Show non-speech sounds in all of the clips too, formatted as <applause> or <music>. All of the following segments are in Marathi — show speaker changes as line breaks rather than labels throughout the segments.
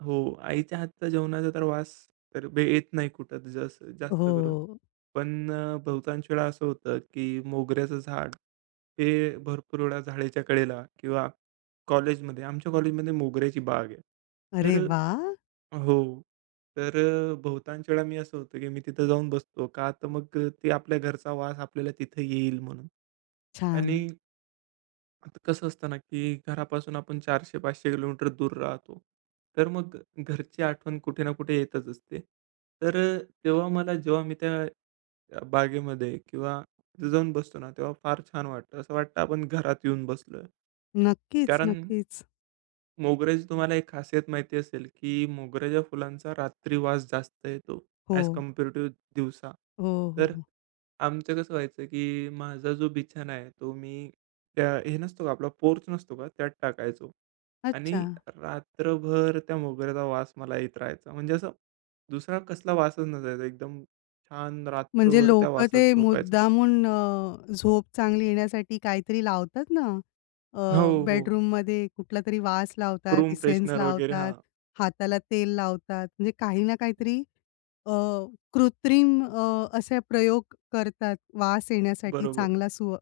हो. आईच्या हातच्या जेवणाचा तर वास तर बे येत नाही कुठं त जास् जास्त करून.
हो.
पण अ, बहुतांश वेळा असं होतं की मोगऱ्याचं झाड हे भरपूर वेळा जाळीच्या कडेला किंवा कॉलेजमध्ये, आमच्या कॉलेजमध्ये मोगऱ्याची बाग आहे. तर
अरे वाह!
अ हो, तर अ, बहुतांश वेळा मी असं होतं की मी तिथं जाऊन बसतो, का तर मग अ, ते आपल्या घरचा वास आपल्याला तिथं येईल म्हणून. आणि
छान!
आता कसं असतं ना की घरापासून आपण 400-500 किलोमीटर दूर राहतो. तर मग घरची आठवण कुठे ना कुठे येतच असते. तर अ, तेव्हा मला जेव्हा मी त्या अ, बागेमध्ये किंवा तिथे जाऊन बसतो ना तेव्हा फार छान वाटत. असं वाटतं आपण घरात येऊन बसलोय.
नक्कीच,
कारण
नक्कीच.
मोगऱ्याची तुम्हाला एक खासियत माहिती असेल की मोगऱ्याच्या फुलांचा रात्री वास जास्त येतो ॲज
हो.
कम्पॅरेटिव्ह दिवसा.
हो, हो,
तर
हो.
आमचं कसं व्हायचं की माझा जो बिछाना आहे, तो मी त्या हे नसतो का आपला पोर्च नसतो का त्यात टाकायचो आणि
अच्छा.
रात्रभर त्या मोगऱ्याचा वास मला येत राहायचा. म्हणजे असं दुसरा कसला वासच नसायचा. एकदम छान
म्हणजे
रात्रभर त्या
लोक
वासात
ते
झोपायचं.
मुद्दामून अ, झोप चांगली येण्यासाठी काहीतरी लावतात ना, अ,
हो, हो.
बेडरूममध्ये कुठलातरी वास लावतात,
रूम
इसेन्स
फ्रेशनर वगैरे,
लावतात,
हां.
हाताला तेल लावतात. म्हणजे काही ना काहीतरी अ, कृत्रिम अ, असे प्रयोग करतात वास येण्यासाठी.
बरोबर.
चांगला सु अ,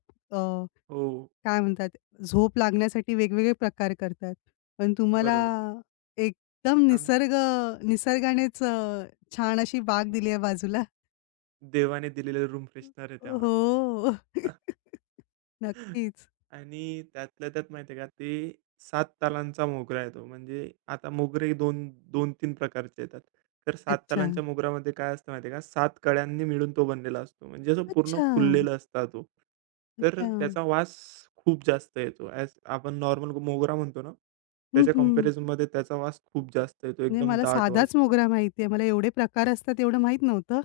हो.
काय म्हणतात झोप लागण्यासाठी वेगवेगळे प्रकार करतात. पण तुम्हाला
बरोबर.
एकदम
आम
निसर्ग निसर्गानेच अ, छान अशी बाग दिली आहे बाजूला. <chuckles>
देवाने दिलेले रूम फ्रेशनर आहे त्या वासात.
हो.
<chuckles>
<chuckles>
<chuckles>
नक्कीच.
आणि त्यातल्या त्यात माहितीये का ते 7 तालांचा मोगरा येतो. म्हणजे आता मोगरे दोन 2-3 प्रकारचे येतात. तर 7
अच्छा.
तालांच्या मोगऱ्यामध्ये काय असतं माहितीये का? 7 कळ्यांनी मिळून तो बनलेला असतो. म्हणजे जो पूर्ण
अच्छा!
फुललेला असता तो. तर अ,
अच्छा.
त्याचा वास खूप जास्त येतो. ॲज आपण नॉर्मल ग मोगरा म्हणतो ना,
हं,
त्याच्या
हं.
कंपॅरिझनमध्ये त्याचा वास खूप जास्त येतो,
म्हणजे
एकदम
मला
दाट वास
साधाच
येतो.
मोगरा माहिती आहे. मला एवढे प्रकार असतात एवढं माहीत नव्हतं.